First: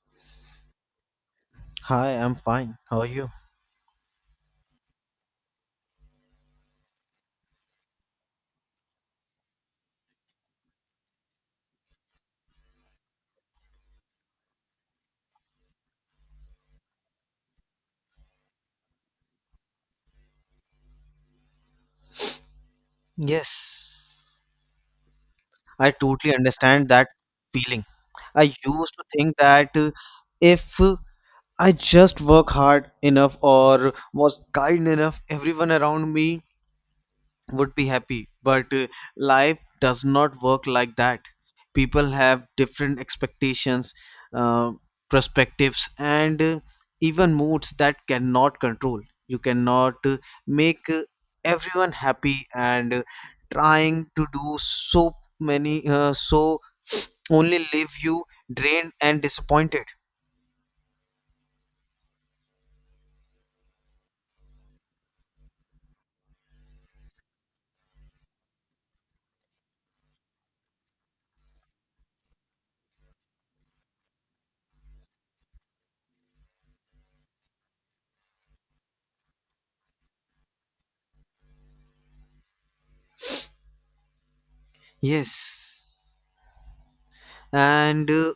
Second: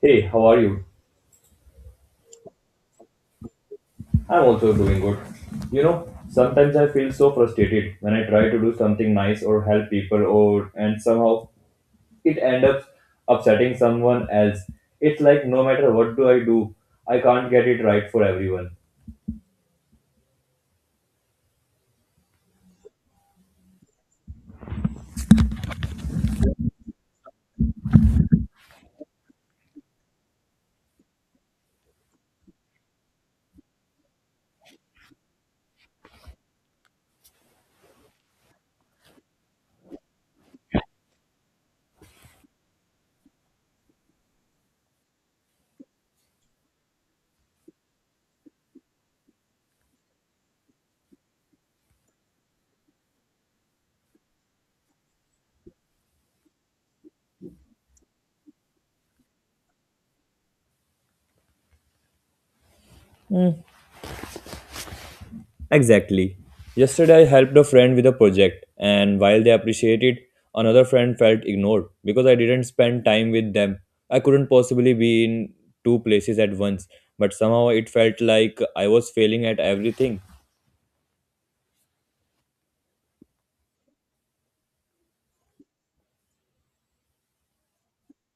Hey, how are you? Hi, I'm fine. How are you? I'm also doing good. You know, sometimes I feel so frustrated when I try to do something nice or help people or and somehow it end up upsetting someone else. It's like no matter what do, I can't get it right for everyone. Yes, I totally understand that feeling. I used to think that if I just work hard enough or was kind enough, everyone around me would be happy, but life does not work like that. People have different expectations, uh, perspectives, and even moods that cannot control. You cannot make everyone happy, and trying to do so many only leave you drained and disappointed. Exactly. Yesterday, I helped a friend with a project, and while they appreciated, another friend felt ignored because I didn't spend time with them. I couldn't possibly be in two places at once, but somehow it felt like I was failing at everything. Yes, and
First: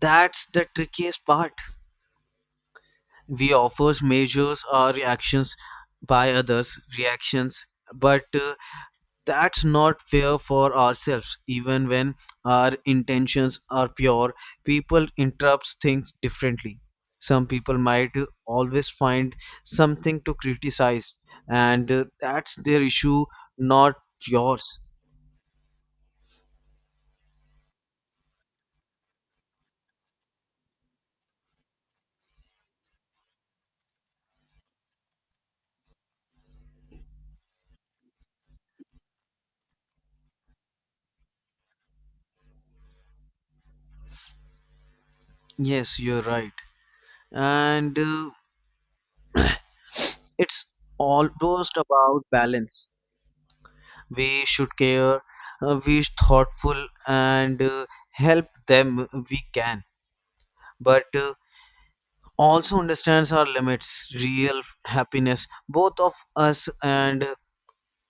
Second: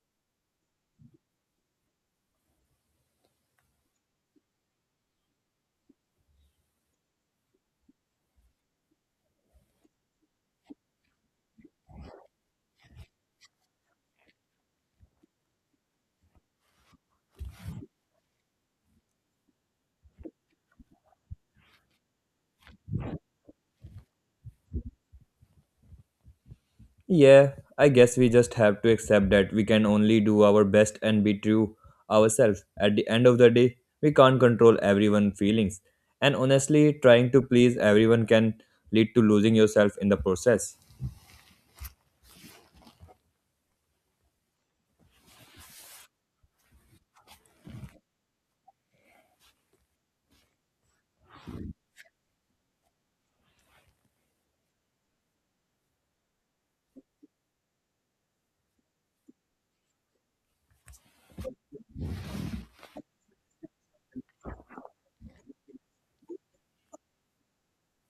that's the trickiest part. We offers measures our reactions by others' reactions, but that's not fair for ourselves. Even when our intentions are pure, people interpret things differently. Some people might always find something to criticize, and that's their issue, not yours. Yeah, I guess we just have to accept that we can only do our best and be true ourselves. At the end of the day, we can't control everyone's feelings. And honestly, trying to please everyone can lead to losing yourself in the process. Yes, you're right. And it's almost about balance. We should care, we thoughtful, and help them we can, but also understands our limits. Real happiness, both of us and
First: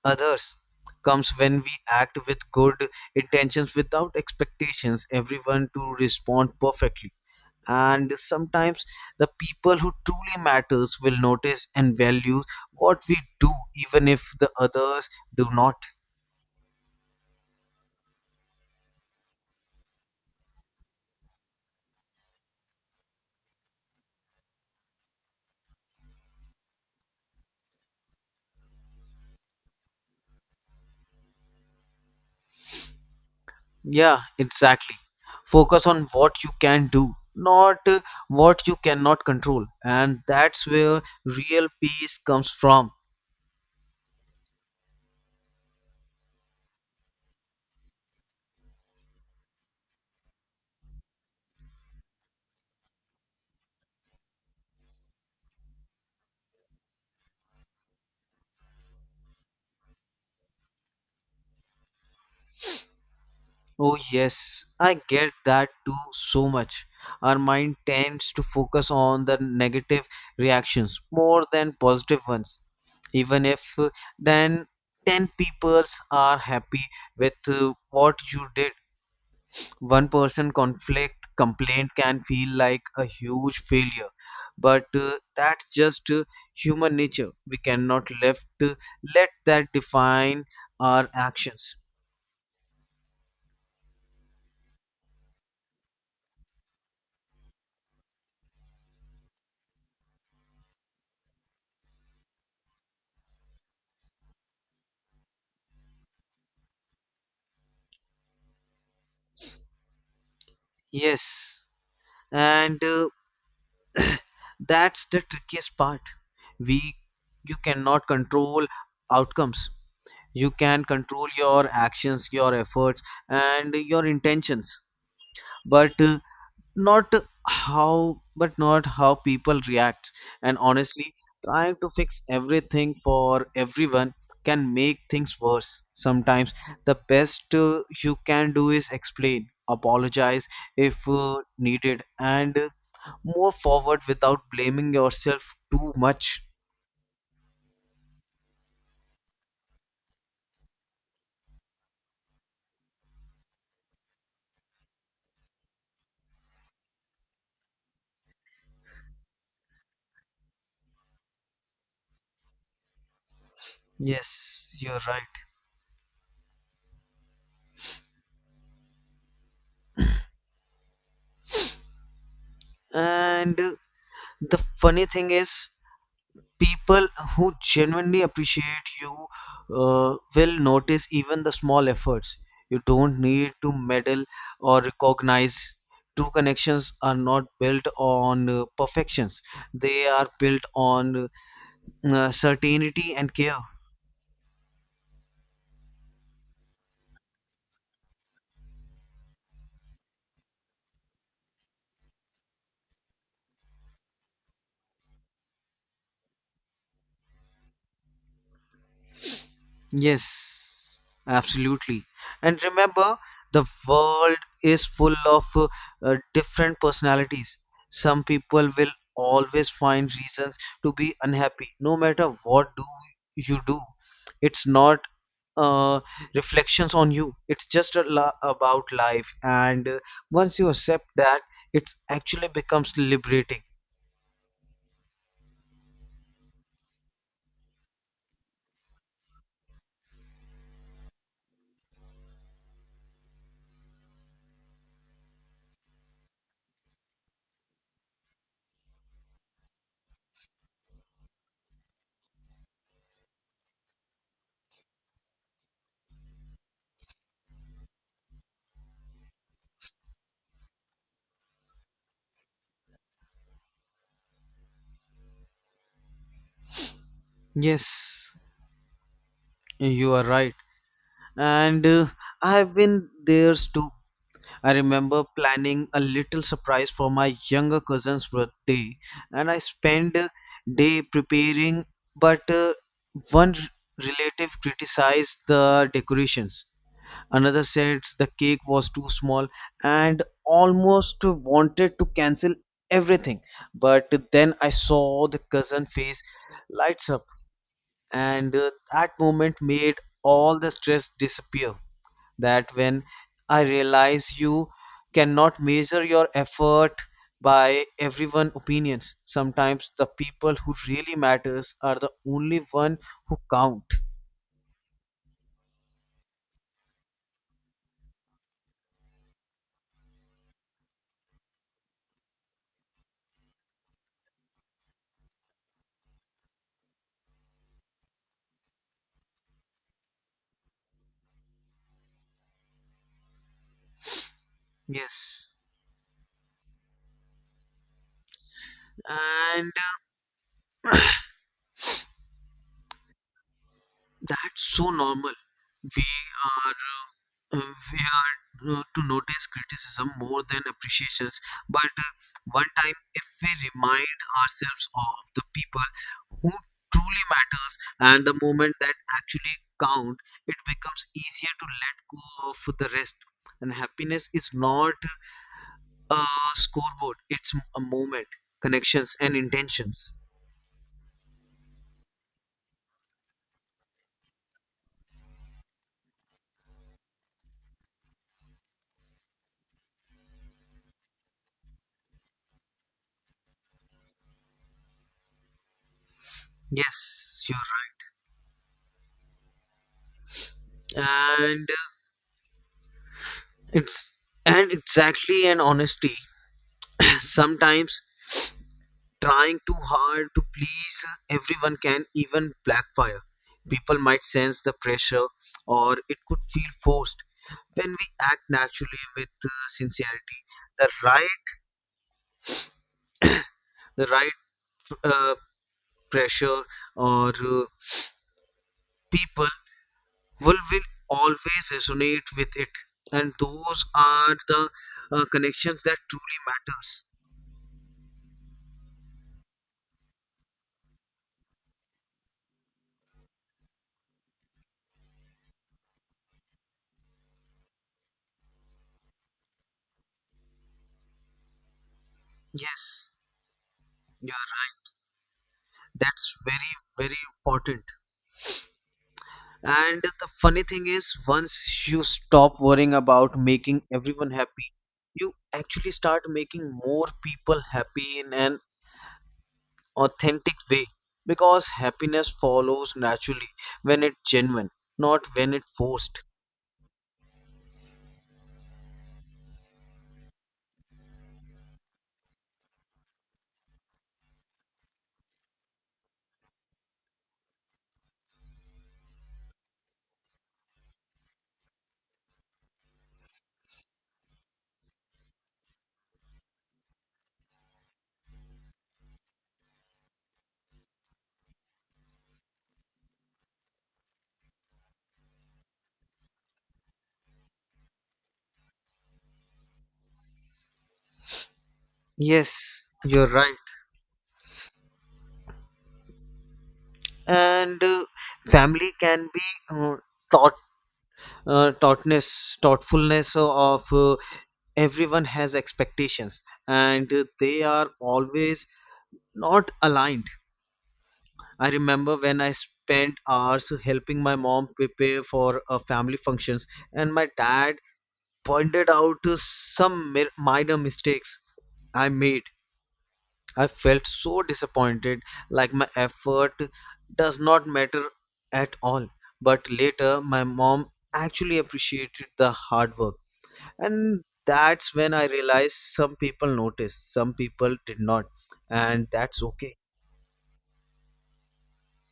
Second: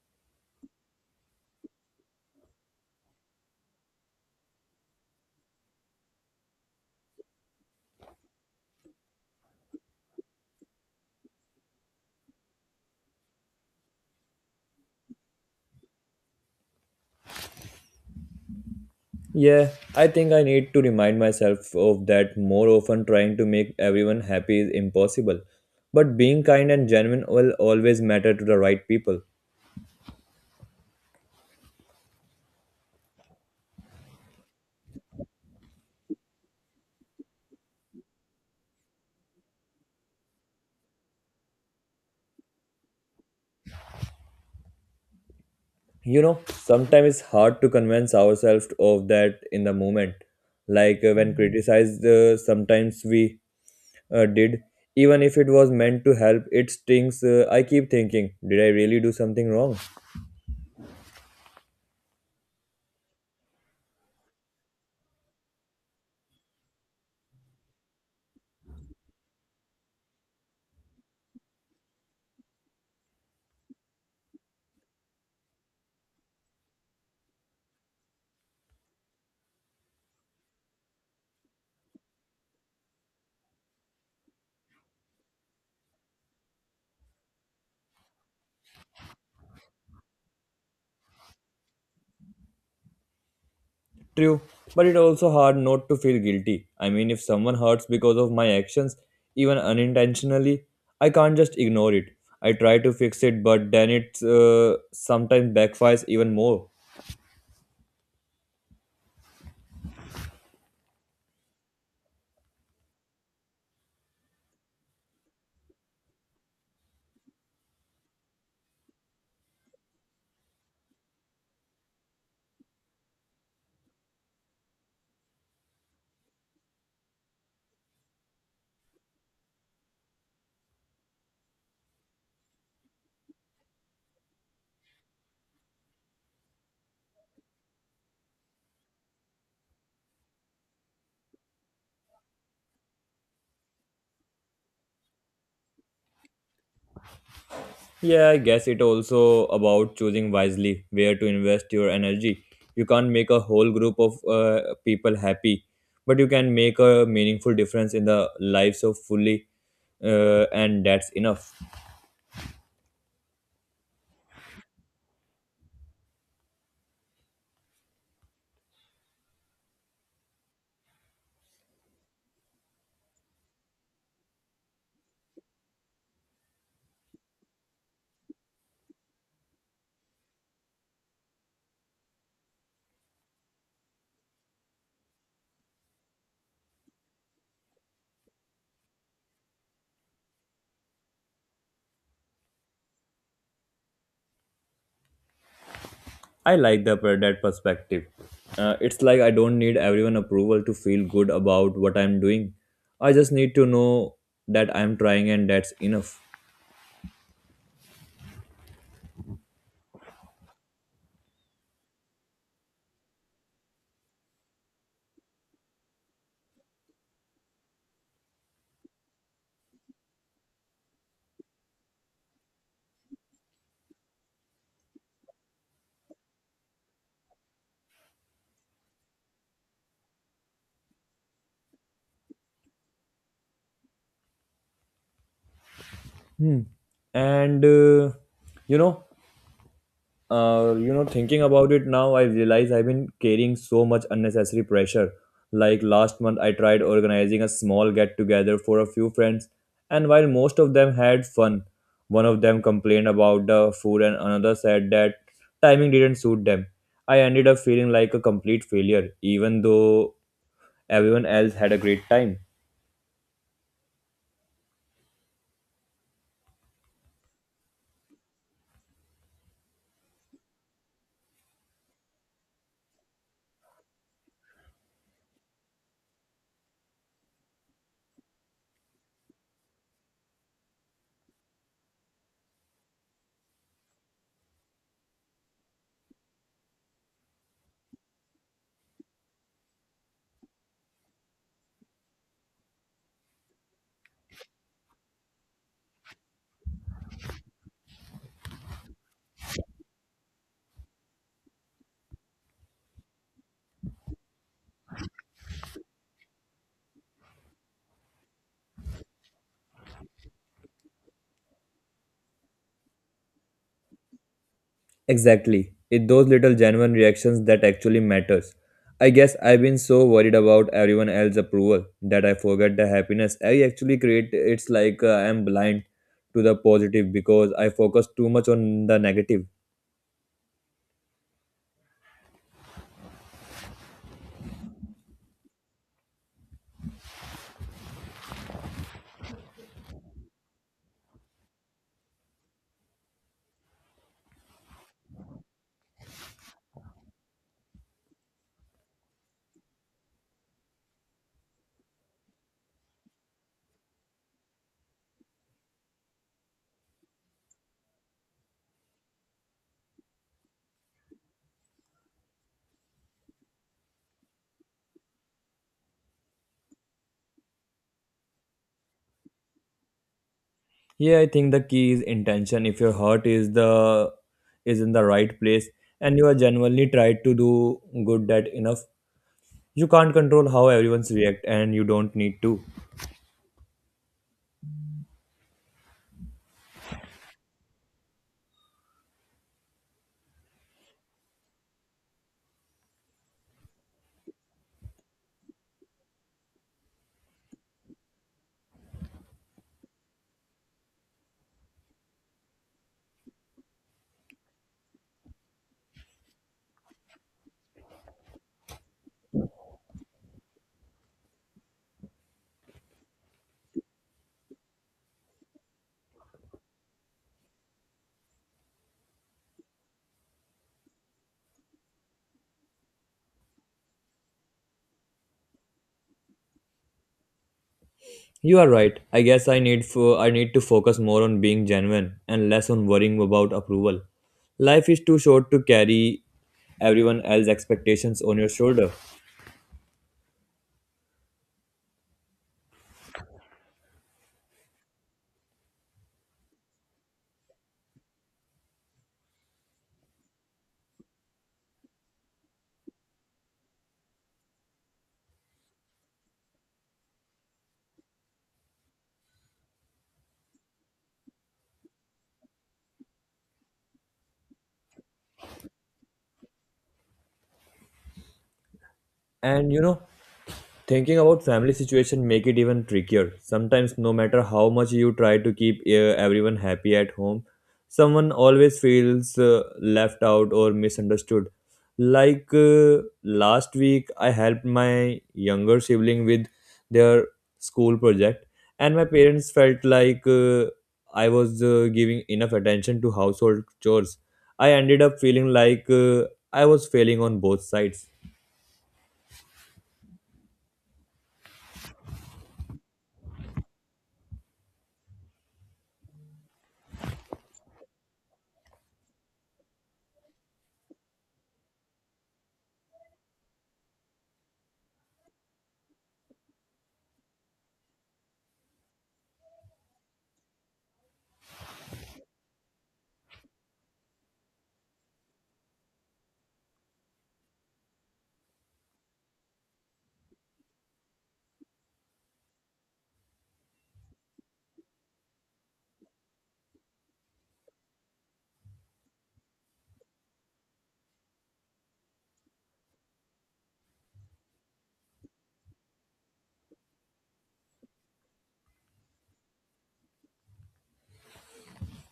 others, comes when we act with good intentions without expectations everyone to respond perfectly. And sometimes the people who truly matters will notice and value what we do, even if the others do not. Yeah, I think I need to remind myself of that more often trying to make everyone happy is impossible. But being kind and genuine will always matter to the right people. Yeah, exactly. Focus on what you can do, not what you cannot control. And that's where real peace comes from. Sometimes it's hard to convince ourselves of that in the moment, like when criticized, sometimes we did, even if it was meant to help it stings. I keep thinking, did I really do something wrong? Oh, yes, I get that too so much. Our mind tends to focus on the negative reactions more than positive ones. Even if then 10 peoples are happy with what you did, one person conflict complaint can feel like a huge failure. But that's just human nature. We cannot left let that define our actions. True, but it's also hard not to feel guilty. I mean, if someone hurts because of my actions, even unintentionally, I can't just ignore it. I try to fix it, but then it sometimes backfires even more. Yes, and that's the trickiest part. We You cannot control outcomes. You can control your actions, your efforts, and your intentions, but not not how people react. And honestly, trying to fix everything for everyone can make things worse. Sometimes the best you can do is explain, apologize if needed, and move forward without blaming yourself too much. Yeah, I guess it also about choosing wisely where to invest your energy. You can't make a whole group of people happy, but you can make a meaningful difference in the lives of fully, and that's enough. Yes, you're right. And the funny thing is, people who genuinely appreciate you will notice even the small efforts. You don't need to medal or recognize. True connections are not built on perfections, they are built on certainty and care. I like that perspective. It's like I don't need everyone approval to feel good about what I'm doing. I just need to know that I'm trying, and that's enough. Yes, absolutely. And remember, the world is full of different personalities. Some people will always find reasons to be unhappy, no matter what do you do. It's not uh, reflections on you. It's just about life, and once you accept that, it's actually becomes liberating. Hmm. And you know you know, Thinking about it now, I realize I've been carrying so much unnecessary pressure. Like last month, I tried organizing a small get together for a few friends, and while most of them had fun, one of them complained about the food, and another said that timing didn't suit them. I ended up feeling like a complete failure, even though everyone else had a great time. Yes, you are right. And I have been there too. I remember planning a little surprise for my younger cousin's birthday, and I spent a day preparing, but one relative criticized the decorations. Another said the cake was too small and almost wanted to cancel everything. But then I saw the cousin face lights up, and that moment made all the stress disappear. That when I realize you cannot measure your effort by everyone opinions. Sometimes the people who really matters are the only one who count. Exactly. It's those little genuine reactions that actually matters. I guess I've been so worried about everyone else's approval that I forget the happiness I actually create. It's like I'm blind to the positive because I focus too much on the negative. Yes. And that's so normal. We we are to notice criticism more than appreciations. But one time, if we remind ourselves of the people who truly matters and the moment that actually count, it becomes easier to let go of the rest. And happiness is not a scoreboard; it's a moment, connections, and intentions. Yeah, I think the key is intention. If your heart is in the right place and you are genuinely try to do good that enough, you can't control how everyone's react and you don't need to. Yes, you're right. And It's and exactly, and honesty. Sometimes trying too hard to please everyone can even backfire. People might sense the pressure, or it could feel forced. When we act naturally with sincerity, the right the right uh, pressure or people will always resonate with it, and those are the connections that truly matters. You are right. I guess I need to focus more on being genuine and less on worrying about approval. Life is too short to carry everyone else's expectations on your shoulder. Yes, you are. That's very, very important. And the funny thing is, once you stop worrying about making everyone happy, you actually start making more people happy in an authentic way, because happiness follows naturally when it's genuine, not when it's forced. And you know, Thinking about family situation make it even trickier. Sometimes no matter how much you try to keep everyone happy at home, someone always feels left out or misunderstood. Like last week I helped my younger sibling with their school project, and my parents felt like I was giving enough attention to household chores. I ended up feeling like I was failing on both sides. Yes, you're right. And family can be uh, taught thoughtfulness of. Everyone has expectations, and they are always not aligned. I remember when I spent hours helping my mom prepare for family functions, and my dad pointed out some minor mistakes I made. I felt so disappointed, like my effort does not matter at all. But later, my mom actually appreciated the hard work, and that's when I realized some people noticed, some people did not, and that's okay.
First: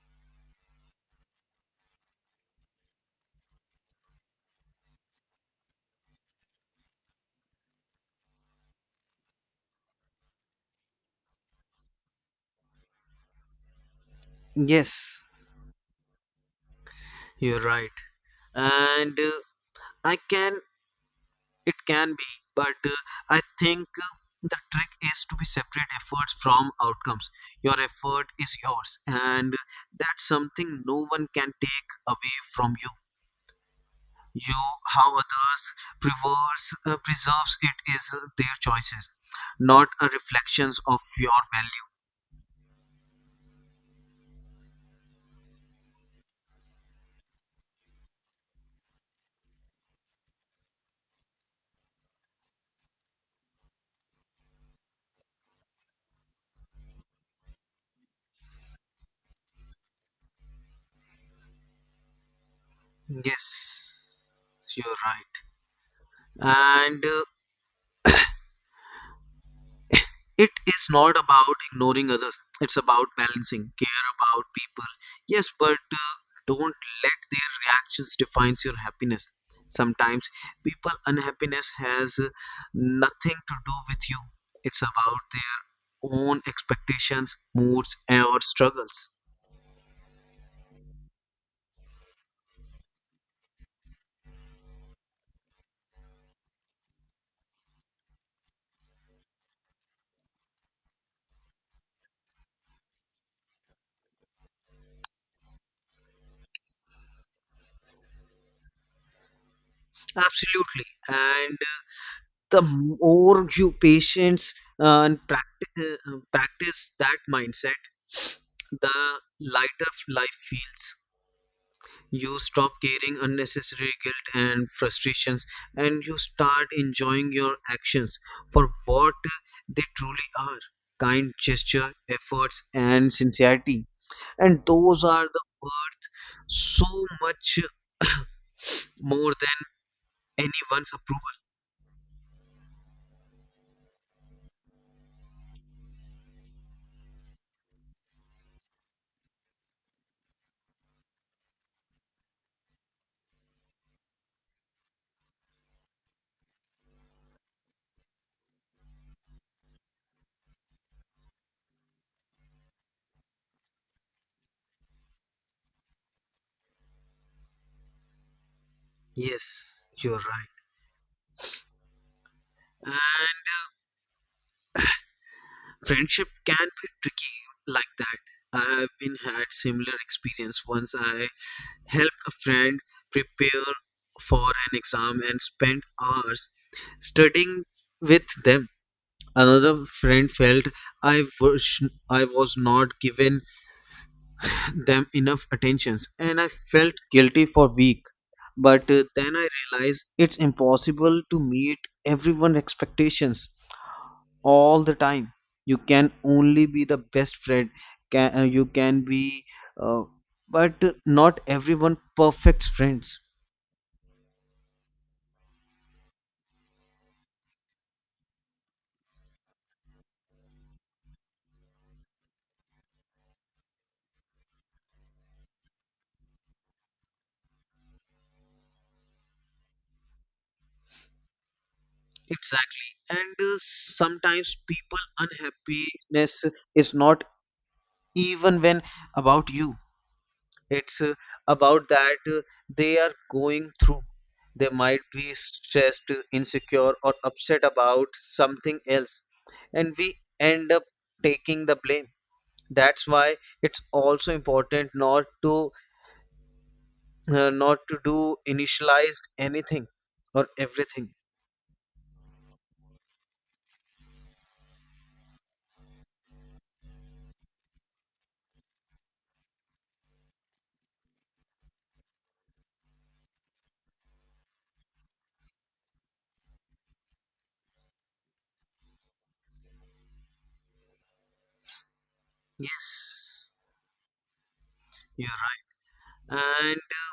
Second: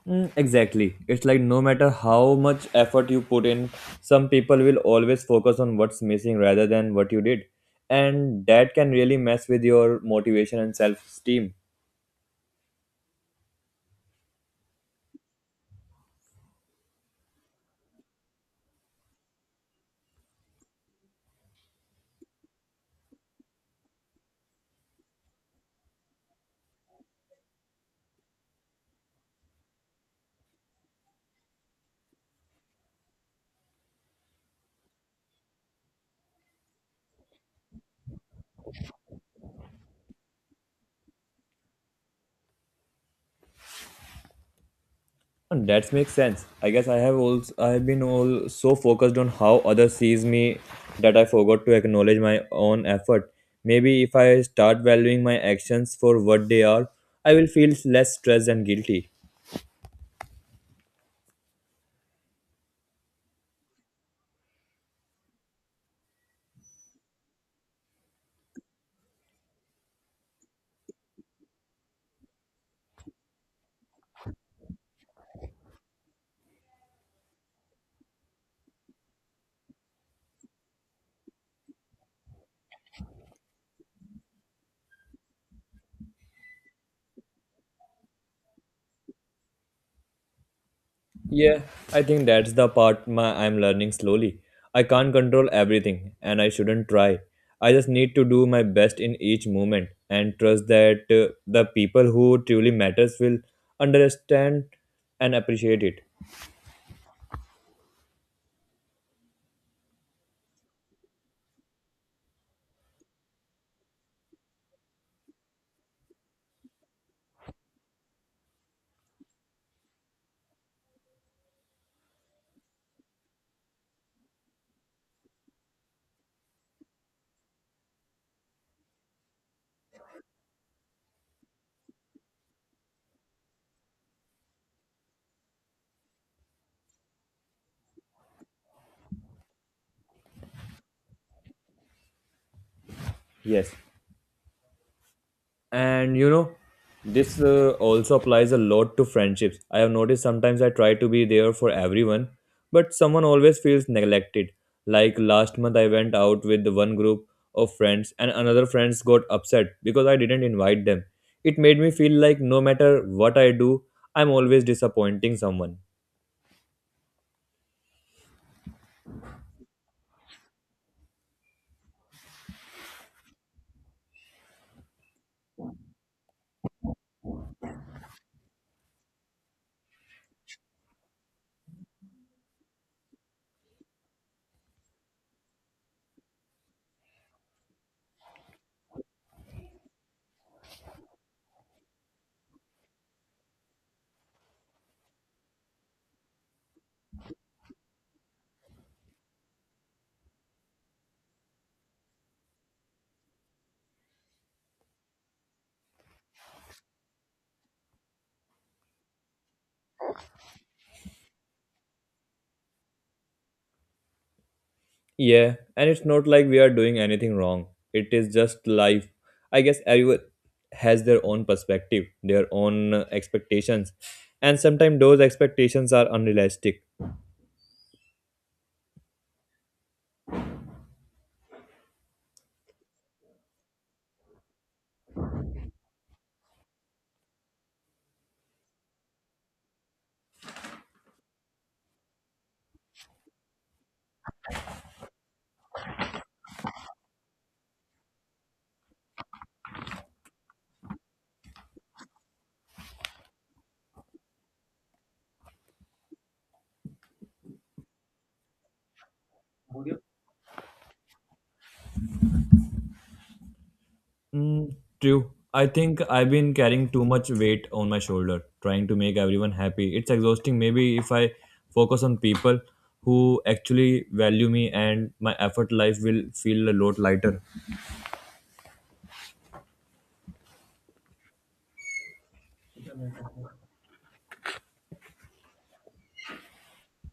Mm, exactly. It's like no matter how much effort you put in, some people will always focus on what's missing rather than what you did. And that can really mess with your motivation and self-esteem. Yes, you're right. And I can it can be. But I think the trick is to be separate efforts from outcomes. Your effort is yours, and that's something no one can take away from you. you how others preserves it is their choices, not a reflections of your value. And that makes sense. I guess I have been all so focused on how others sees me that I forgot to acknowledge my own effort. Maybe if I start valuing my actions for what they are, I will feel less stressed and guilty. Yes, you're right. And it is not about ignoring others, it's about balancing, care about people. Yes, but don't let their reactions defines your happiness. Sometimes people unhappiness has nothing to do with you. It's about their own expectations, moods, and or struggles. Yeah, I think that's the part my I'm learning slowly. I can't control everything, and I shouldn't try. I just need to do my best in each moment and trust that the people who truly matters will understand and appreciate it. Absolutely. And the more you patience and practice that mindset, the lighter life feels. You stop carrying unnecessary guilt and frustrations, and you start enjoying your actions for what they truly are: kind gesture, efforts, and sincerity. And those are the worth so much more than anyone's approval. Yes. And this also applies a lot to friendships. I have noticed sometimes I try to be there for everyone, but someone always feels neglected. Like last month I went out with one group of friends, and another friends got upset because I didn't invite them. It made me feel like no matter what I do, I'm always disappointing someone. Yes, you're right. And friendship can be tricky like that. I've been had similar experience. Once I helped a friend prepare for an exam and spent hours studying with them. Another friend felt I was not given them enough attentions, and I felt guilty for week. But then I realized it's impossible to meet everyone's expectations all the time. You can only be the best friend. You can be, uh, but not everyone perfect friends. Yeah, and it's not like we are doing anything wrong. It is just life. I guess everyone has their own perspective, their own expectations, and sometimes those expectations are unrealistic. Exactly. And sometimes people unhappiness is not, even when, about you. It's about that they are going through. They might be stressed, insecure, or upset about something else. And we end up taking the blame. That's why it's also important not to do initialized anything or everything. Mm, true. I think I've been carrying too much weight on my shoulder, trying to make everyone happy. It's exhausting. Maybe if I focus on people who actually value me and my effort, life will feel a lot lighter. Yes, you're right.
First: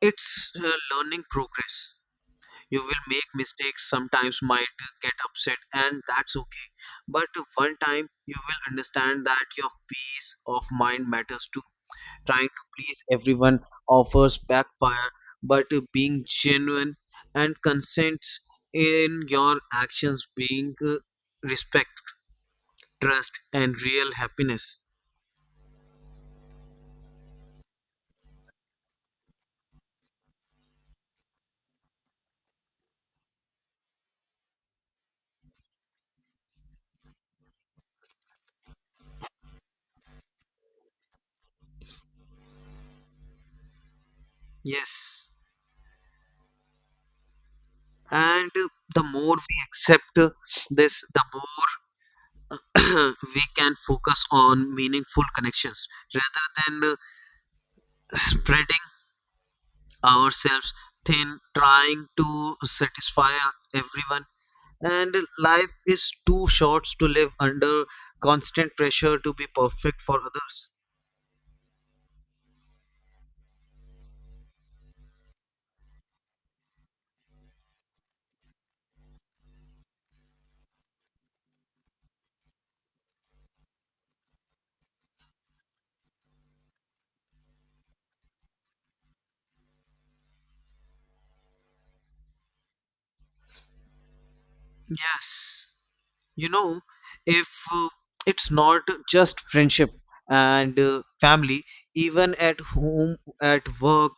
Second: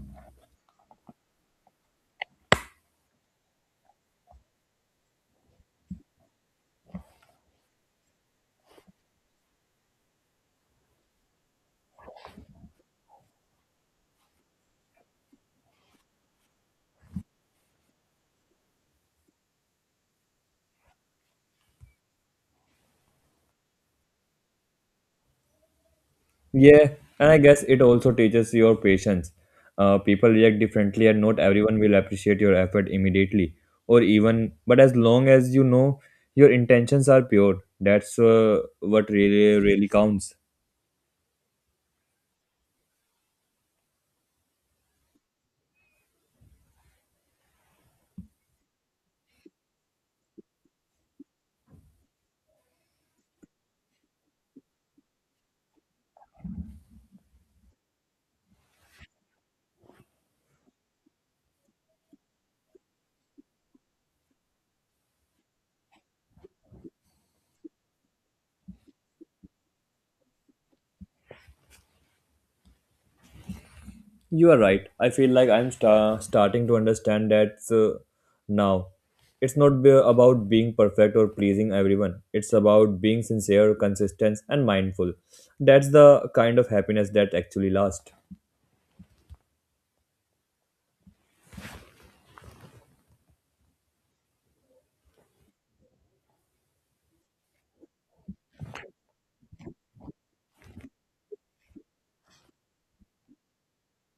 It's learning progress. You will make mistakes, sometimes might get upset, and that's okay. But one time you will understand that your peace of mind matters too. Trying to please everyone offers backfire, but being genuine and consents in your actions being respect, trust, and real happiness. Yeah, and I guess it also teaches your patience. People react differently, and not everyone will appreciate your effort immediately, or even. But as long as you know your intentions are pure, that's what really really counts. Yes. And the more we accept this, the more we can focus on meaningful connections rather than spreading ourselves thin, trying to satisfy everyone. And life is too short to live under constant pressure to be perfect for others. You are right. I feel like I'm starting to understand that now. It's not about being perfect or pleasing everyone. It's about being sincere, consistent, and mindful. That's the kind of happiness that actually lasts. Yes, you know, if uh, it's not just friendship and family, even at home, at work.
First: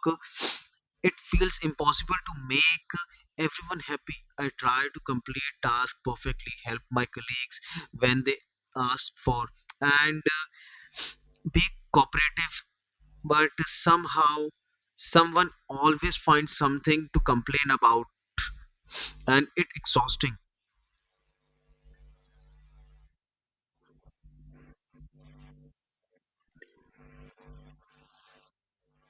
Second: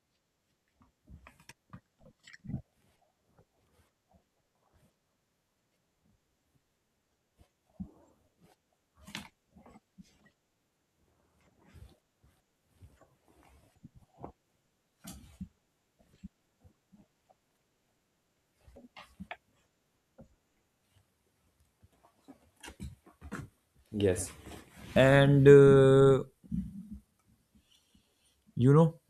It feels impossible to make everyone happy. I try to complete tasks perfectly, help my colleagues when they ask for, and be cooperative. But somehow, someone always finds something to complain about, and it exhausting. Yes. And you know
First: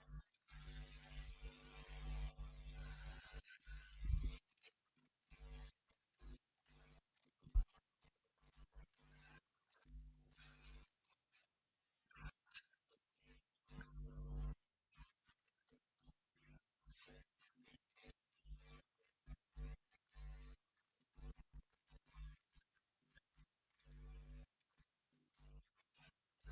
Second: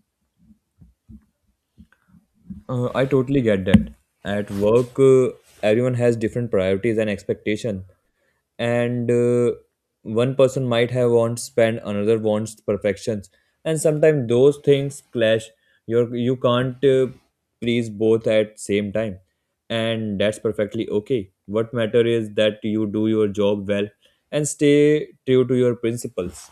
I totally get that at work. Everyone has different priorities and expectation, and one person might have wants spend another wants perfections, and sometimes those things clash. You can't please both at same time, and that's perfectly okay. What matter is that you do your job well and stay true to your principles.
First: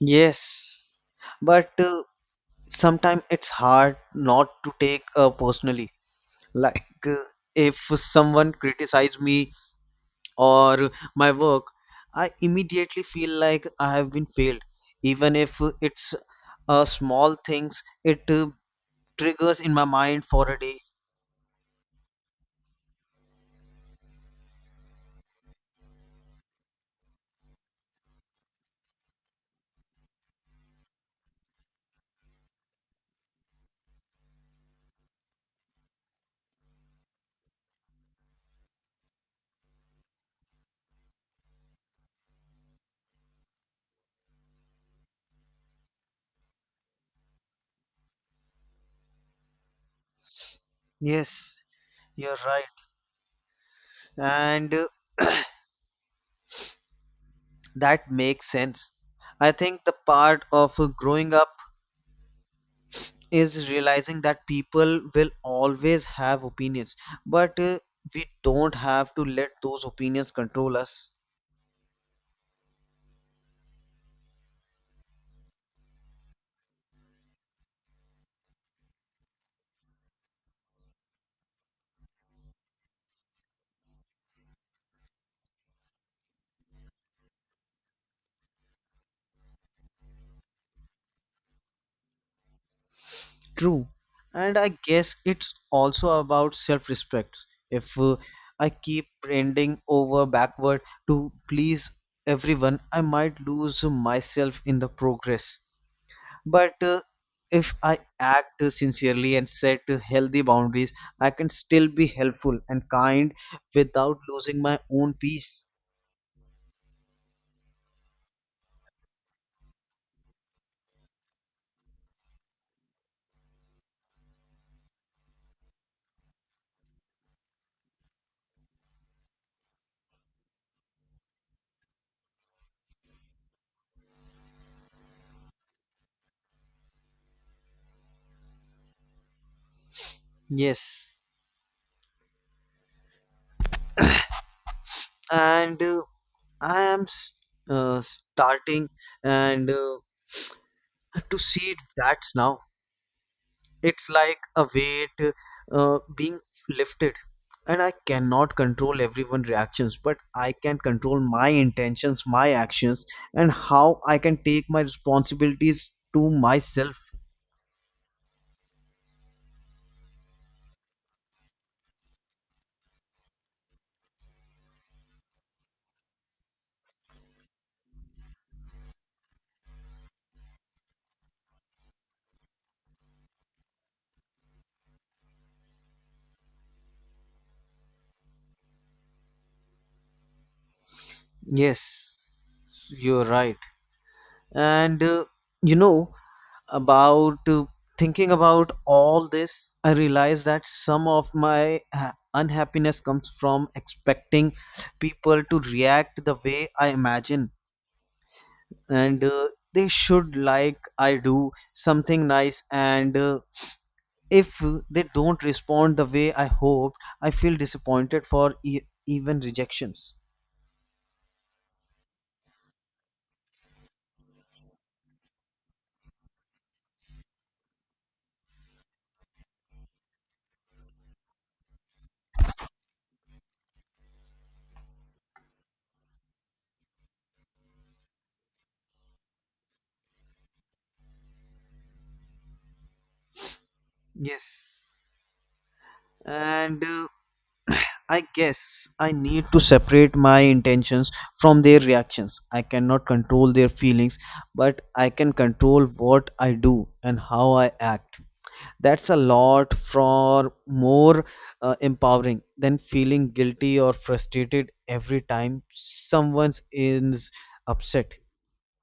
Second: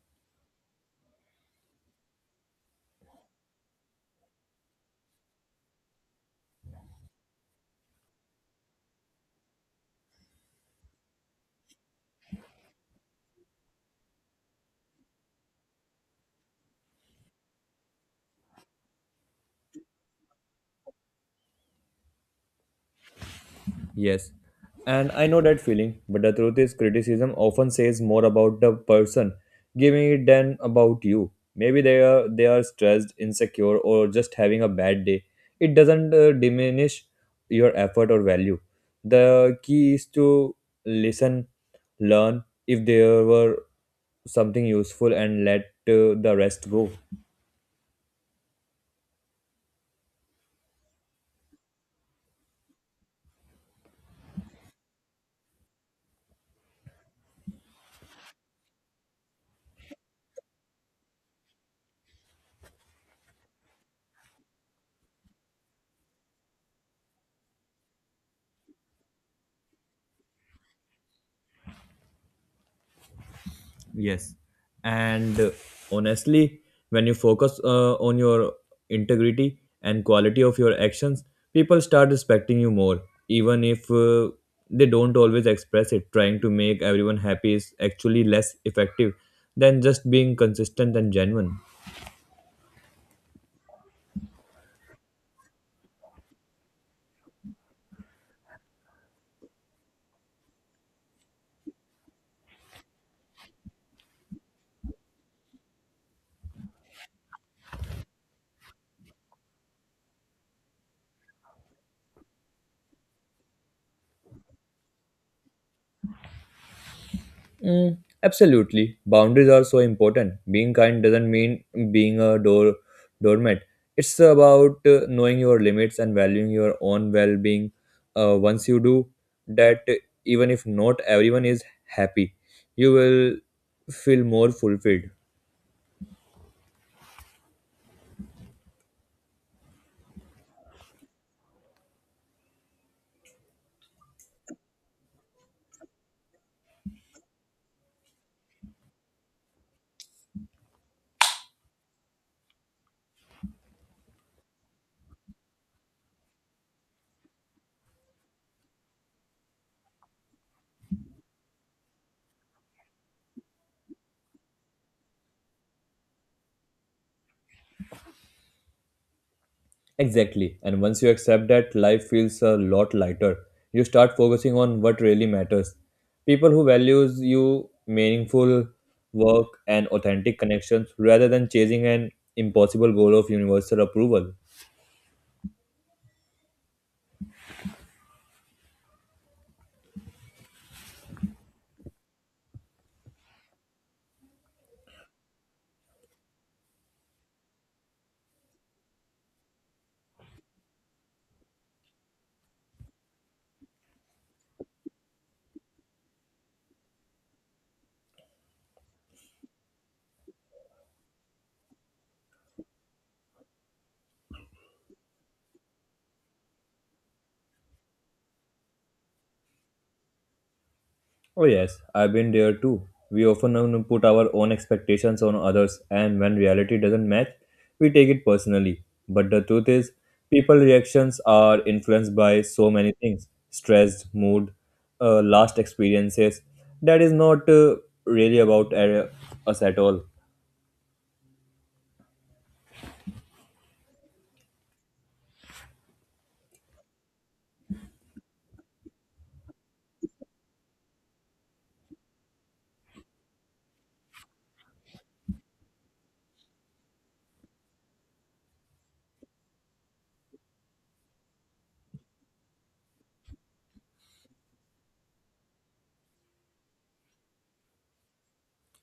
Yes, but sometimes it's hard not to take personally. Like if someone criticizes me or my work, I immediately feel like I have been failed. Even if it's small things, it triggers in my mind for a day. Yes, and I know that feeling, but the truth is, criticism often says more about the person giving it than about you. Maybe they are stressed, insecure, or just having a bad day. It doesn't diminish your effort or value. The key is to listen, learn if there were something useful, and let the rest go. Yes, you're right. And that makes sense. I think the part of growing up is realizing that people will always have opinions, but we don't have to let those opinions control us. Yes. And honestly, when you focus on your integrity and quality of your actions, people start respecting you more, even if they don't always express it. Trying to make everyone happy is actually less effective than just being consistent and genuine. True. And I guess it's also about self respect. If I keep bending over backward to please everyone, I might lose myself in the progress. But if I act sincerely and set healthy boundaries, I can still be helpful and kind without losing my own peace. Mm, absolutely. Boundaries are so important. Being kind doesn't mean being a doormat. It's about knowing your limits and valuing your own well-being. Once you do that, even if not everyone is happy, you will feel more fulfilled. Yes. And I am starting and to see that now. It's like a weight being lifted. And I cannot control everyone's reactions, but I can control my intentions, my actions, and how I can take my responsibilities to myself. Exactly. And once you accept that, life feels a lot lighter. You start focusing on what really matters. People who values you meaningful work and authentic connections rather than chasing an impossible goal of universal approval. Yes, you're right. And you know, about thinking about all this, I realize that some of my unhappiness comes from expecting people to react the way I imagine. And They should like I do something nice, and if they don't respond the way I hoped, I feel disappointed for even rejections. Oh, yes, I've been there too. We often put our own expectations on others, and when reality doesn't match, we take it personally. But the truth is, people reactions are influenced by so many things: stress, mood, last experiences. That is not really about us at all. Yes. and I guess I need to separate my intentions from their reactions. I cannot control their feelings, but I can control what I do and how I act. That's a lot for more empowering than feeling guilty or frustrated every time someone is upset.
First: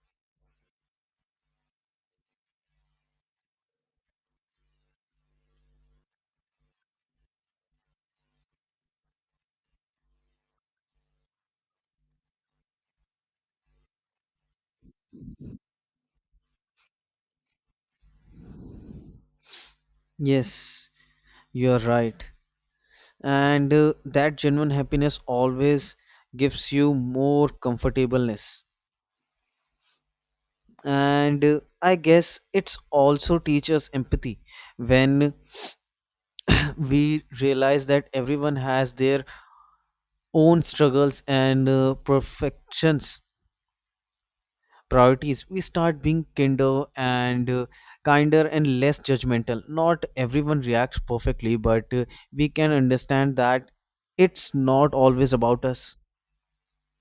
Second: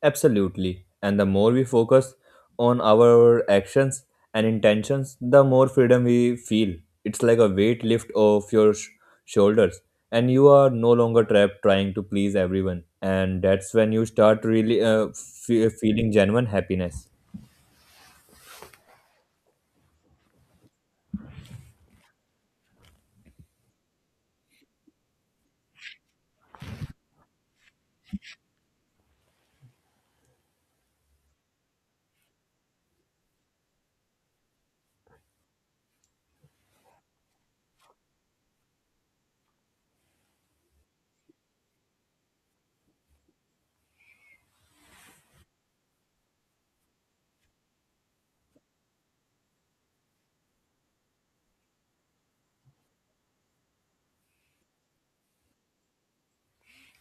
Absolutely. And the more we focus on our actions and intentions, the more freedom we feel. It's like a weight lift off your shoulders, and you are no longer trapped trying to please everyone. And that's when you start really fe feeling genuine happiness. Yes, you're right. and That genuine happiness always gives you more comfortableness, and I guess it's also teaches empathy. When we realize that everyone has their own struggles and perfections, priorities, we start being kinder and kinder and less judgmental. Not everyone reacts perfectly, but we can understand that it's not always about us.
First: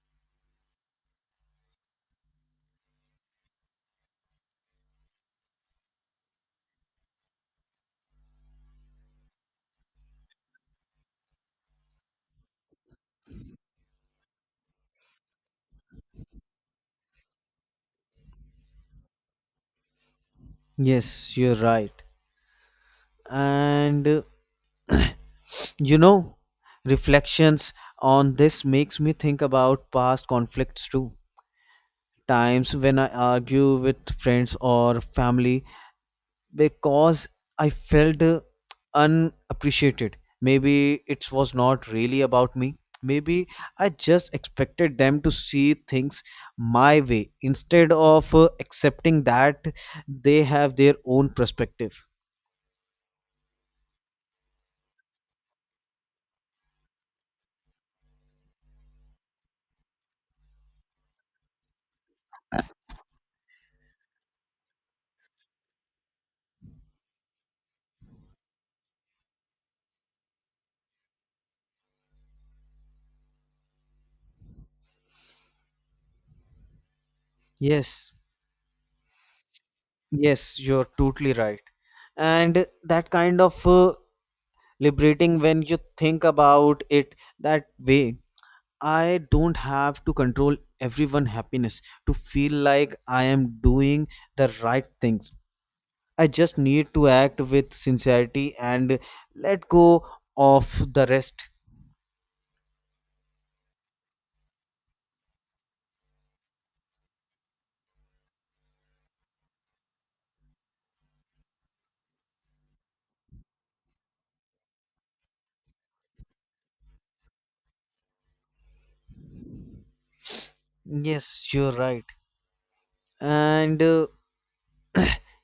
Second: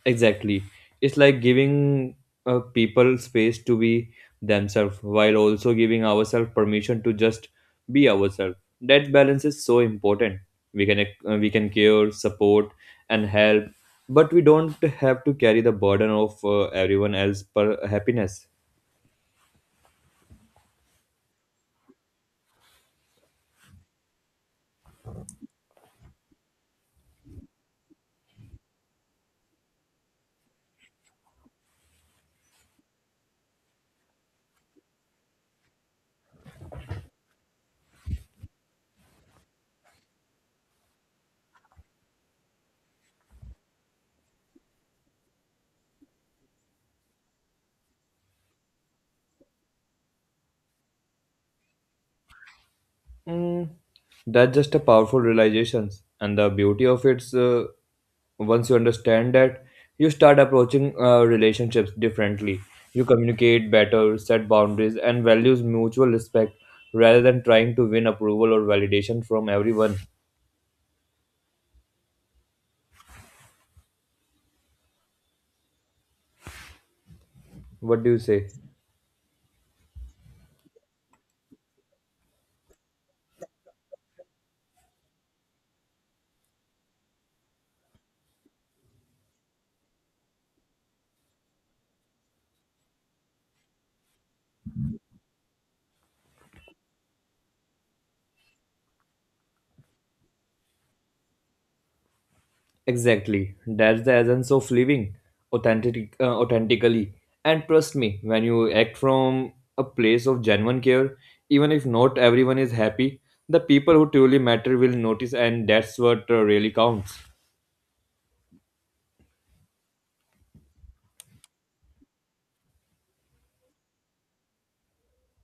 Exactly. It's like giving people space to be themselves while also giving ourselves permission to just be ourselves. That balance is so important. We can care, support, and help, but we don't have to carry the burden of everyone else per happiness. Yes, you're right. and you know reflections on this makes me think about past conflicts too, times when I argue with friends or family because I felt unappreciated. Maybe it was not really about me. Maybe I just expected them to see things my way instead of accepting that they have their own perspective. Mm, that's just a powerful realization, and the beauty of it's once you understand that, you start approaching relationships differently. You communicate better, set boundaries, and values mutual respect rather than trying to win approval or validation from everyone. What do Yes, you say? yes, you're totally right. And that kind of liberating when you think about it that way. I don't have to control everyone's happiness to feel like I am doing the right things. I just need to act with sincerity and let go of the rest. Exactly. That's the essence of living authentically. And trust me, when you act from a place of genuine care, even if not everyone is happy, the people who truly matter will notice, and that's what really counts. Yes, you're right. And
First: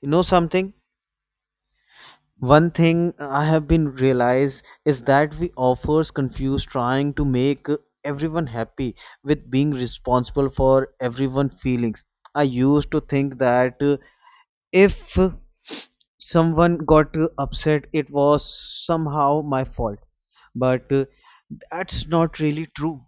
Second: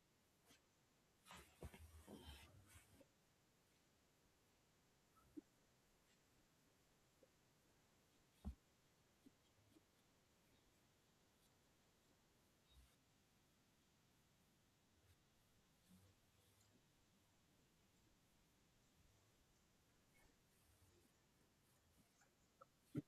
You know something? One thing I have been realized is that we offers confuse trying to make everyone happy with being responsible for everyone's feelings. I used to think that if someone got upset, it was somehow my fault, but that's not really true.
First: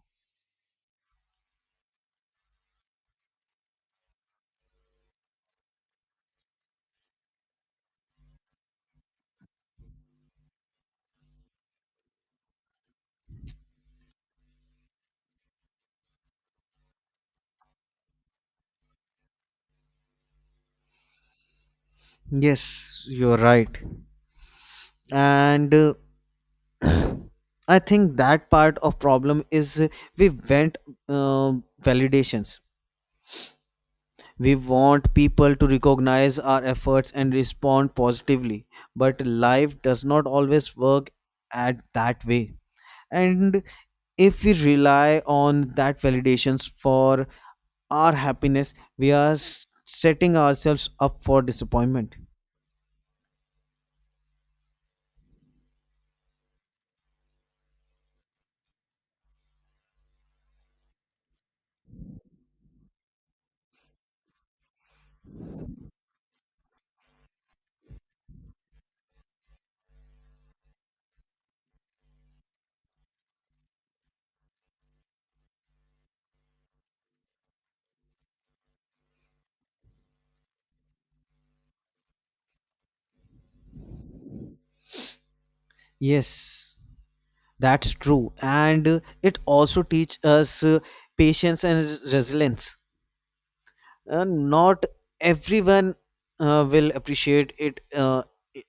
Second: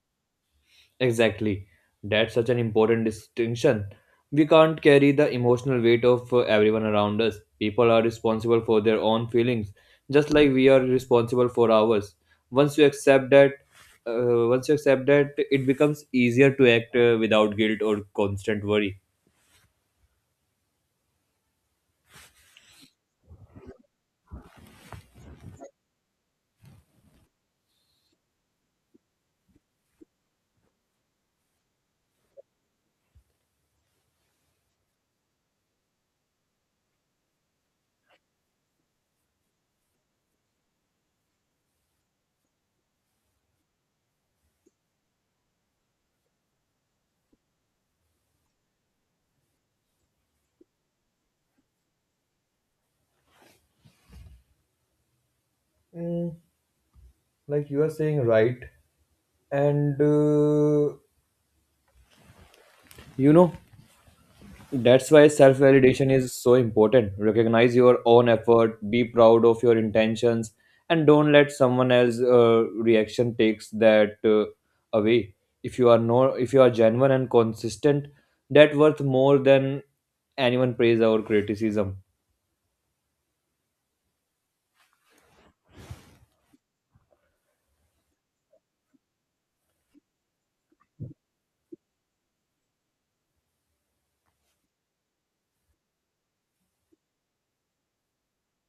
Exactly. That's such an important distinction. We can't carry the emotional weight of everyone around us. People are responsible for their own feelings, just like we are responsible for ours. Once you accept that, once you accept that, it becomes easier to act without guilt or constant worry. Yes, you're right. and I think that part of problem is we want uh, validations. We want people to recognize our efforts and respond positively, but life does not always work at that way. And if we rely on that validations for our happiness, we are setting ourselves up for disappointment. Mm, like you are saying, right? And you know, That's why self validation is so important. Recognize your own effort, be proud of your intentions, and don't let someone else's reaction takes that away. If you are genuine and consistent, that worth more than anyone praise or criticism. Yes, that's true. And it also teach us patience and resilience. Not everyone will appreciate it i-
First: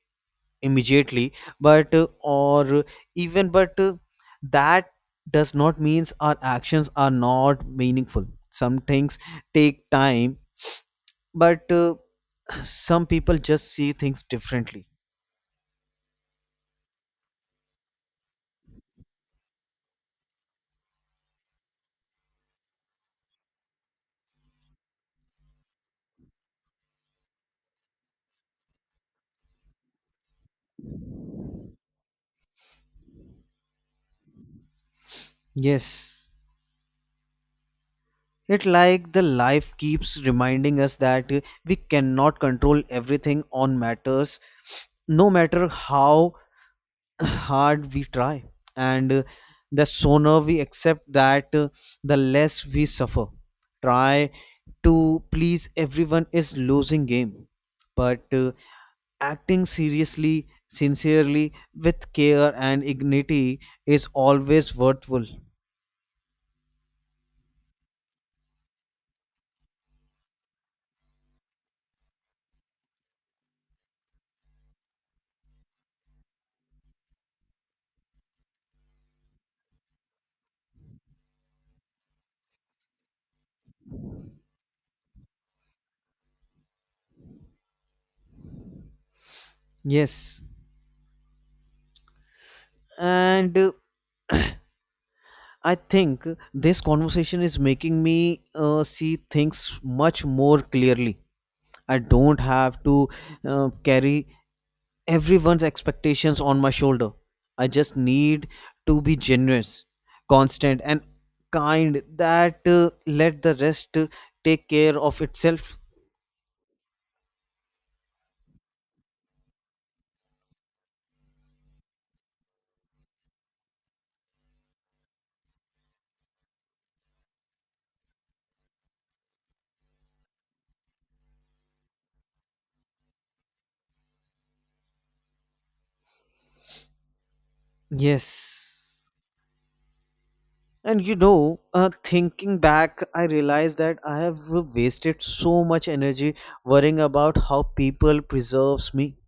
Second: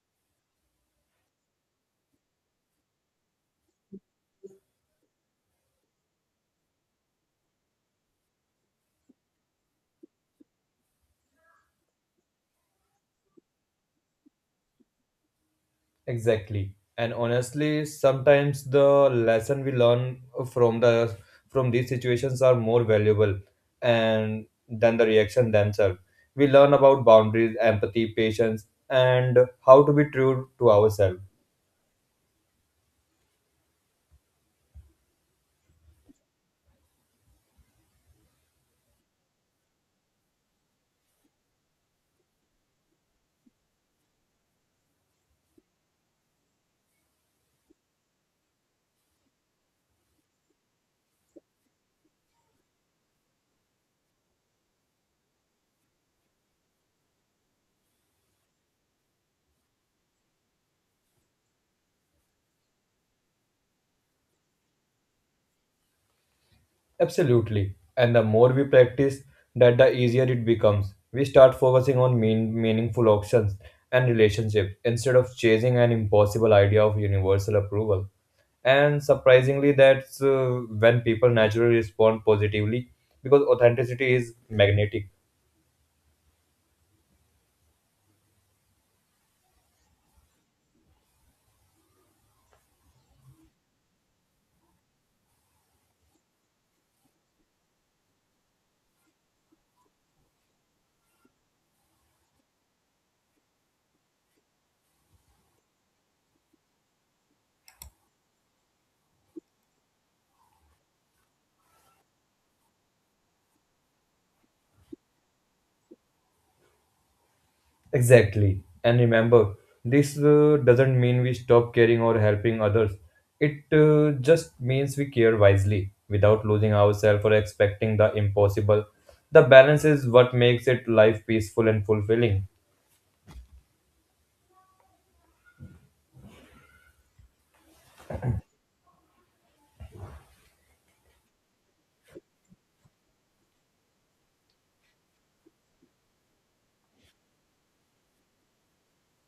immediately, but or even but that does not means our actions are not meaningful. Some things take time, but some people just see things differently. Exactly. And honestly, sometimes the lesson we learn from the from these situations are more valuable and than the reaction themselves. We learn about boundaries, empathy, patience, and how to be true to ourselves. Yes, it like the life keeps reminding us that we cannot control everything on matters, no matter how hard we try. And The sooner we accept that, the less we suffer. Try to please everyone is losing game, but acting seriously, sincerely, with care and dignity is always worthwhile. Absolutely. And the more we practice that, the easier it becomes. We start focusing on meaningful options and relationships instead of chasing an impossible idea of universal approval. And surprisingly, that's when people naturally respond positively because authenticity is magnetic. Yes, and. I think this conversation is making me see things much more clearly. I don't have to carry everyone's expectations on my shoulder. I just need to be generous, constant, and kind, that let the rest take care of itself. Exactly. And remember, this doesn't mean we stop caring or helping others. It just means we care wisely without losing ourselves or expecting the impossible. The balance is what makes it life peaceful and fulfilling. Yes. And you know, thinking back, I realize that I have wasted so much energy worrying about how people preserves me.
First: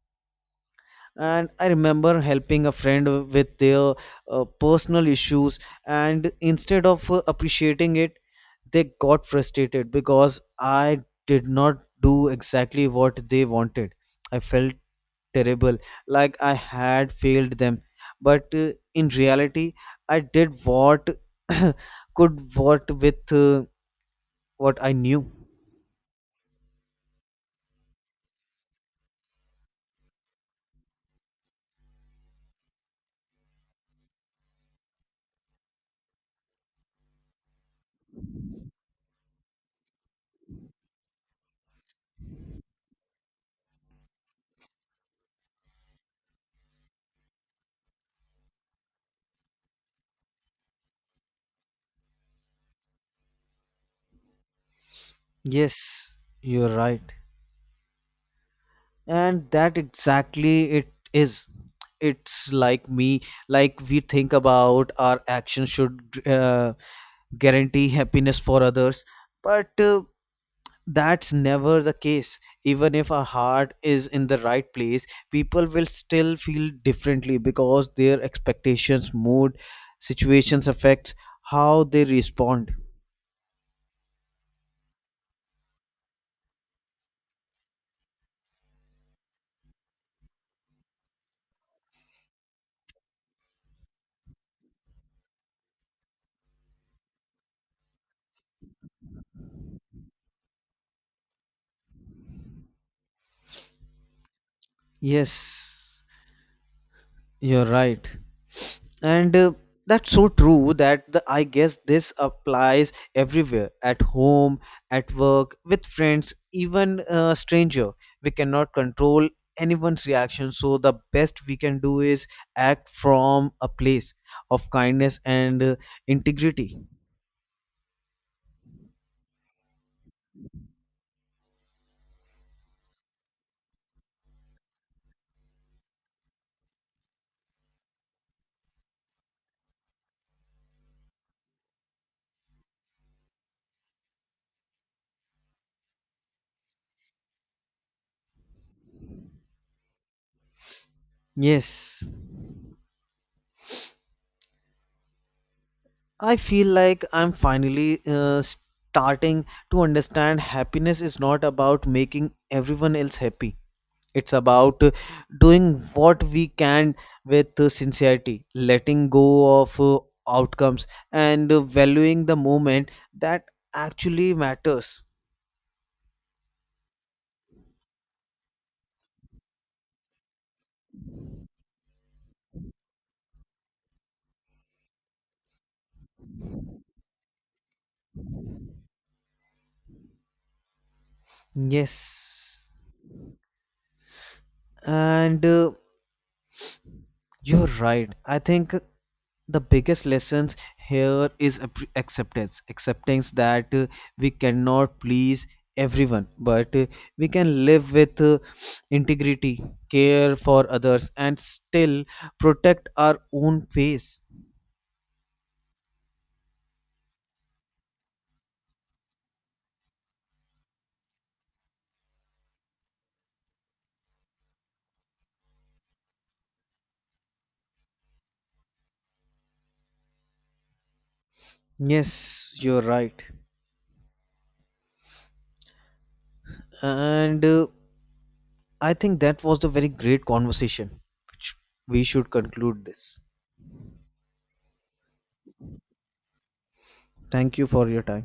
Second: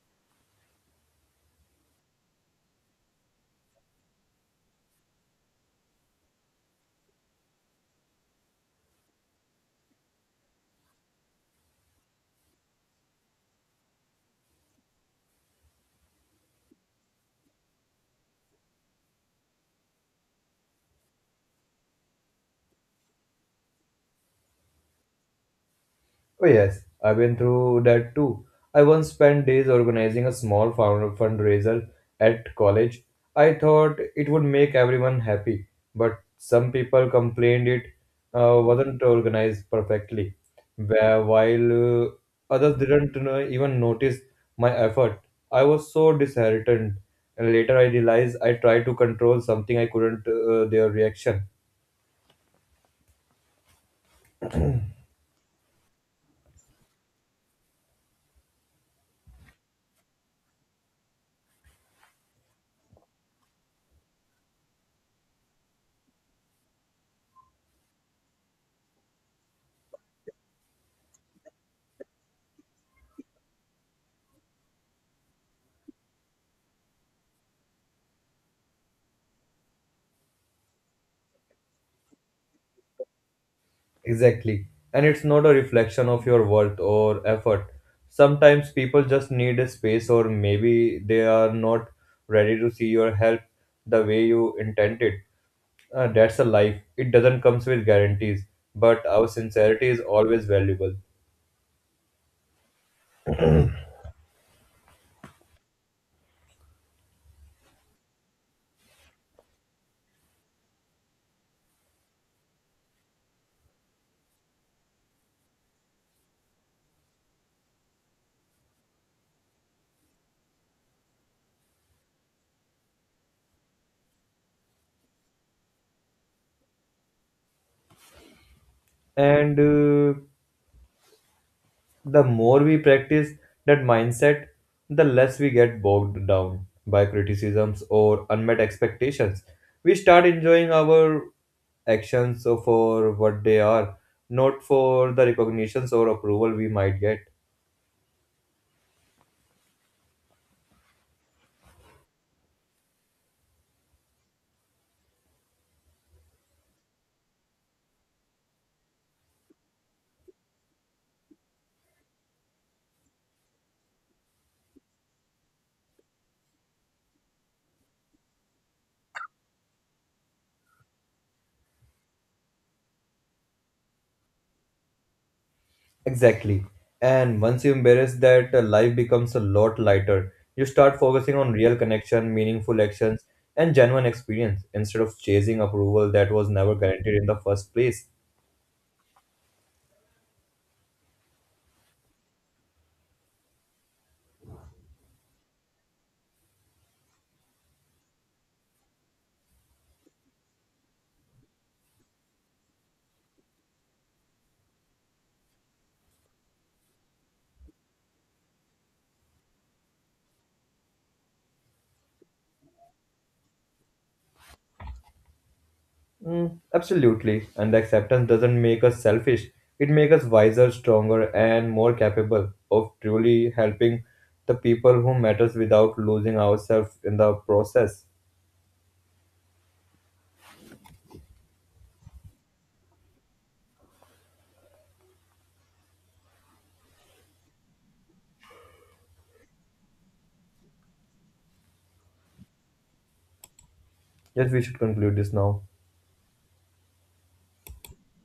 And I remember helping a friend with their personal issues, and instead of appreciating it, they got frustrated because I did not do exactly what they wanted. I felt terrible, like I had failed them, but in reality I did what could what with what I knew. Oh, yes, I've been through that too. I once spent days organizing a small fundraiser at college. I thought it would make everyone happy, but some people complained it wasn't organized perfectly, while others didn't even notice my effort. I was so disheartened, and later I realized I tried to control something I couldn't, their reaction. Yes, you're right. And that exactly it is. It's like me like we think about our action should uh, guarantee happiness for others, but that's never the case. Even if our heart is in the right place, people will still feel differently because their expectations, mood, situations affects how they respond. Exactly. And it's not a reflection of your worth or effort. Sometimes people just need a space, or maybe they are not ready to see your help the way you intended. That's a life. It doesn't comes with guarantees, but our sincerity is always valuable. Yes, you're right. and that's so true. I guess this applies everywhere: at home, at work, with friends, even a stranger. We cannot control anyone's reaction, so the best we can do is act from a place of kindness and integrity. And the more we practice that mindset, the less we get bogged down by criticisms or unmet expectations. We start enjoying our actions so for what they are, not for the recognitions or approval we might get. Yes, I feel like I'm finally starting to understand. Happiness is not about making everyone else happy. It's about doing what we can with sincerity, letting go of outcomes, and valuing the moment that actually matters. Exactly. And once you embrace that, life becomes a lot lighter. You start focusing on real connection, meaningful actions, and genuine experience instead of chasing approval that was never guaranteed in the first place. Yes, and you're right. I think the biggest lessons here is acceptance that we cannot please everyone, but we can live with integrity, care for others, and still protect our own pace. Mm, absolutely. And the acceptance doesn't make us selfish. It makes us wiser, stronger, and more capable of truly helping the people who matters without losing ourselves in the process. Yes, you're right. and I think that was the very great conversation, which we should conclude this. Yes, we should conclude this now. Thank you for your time.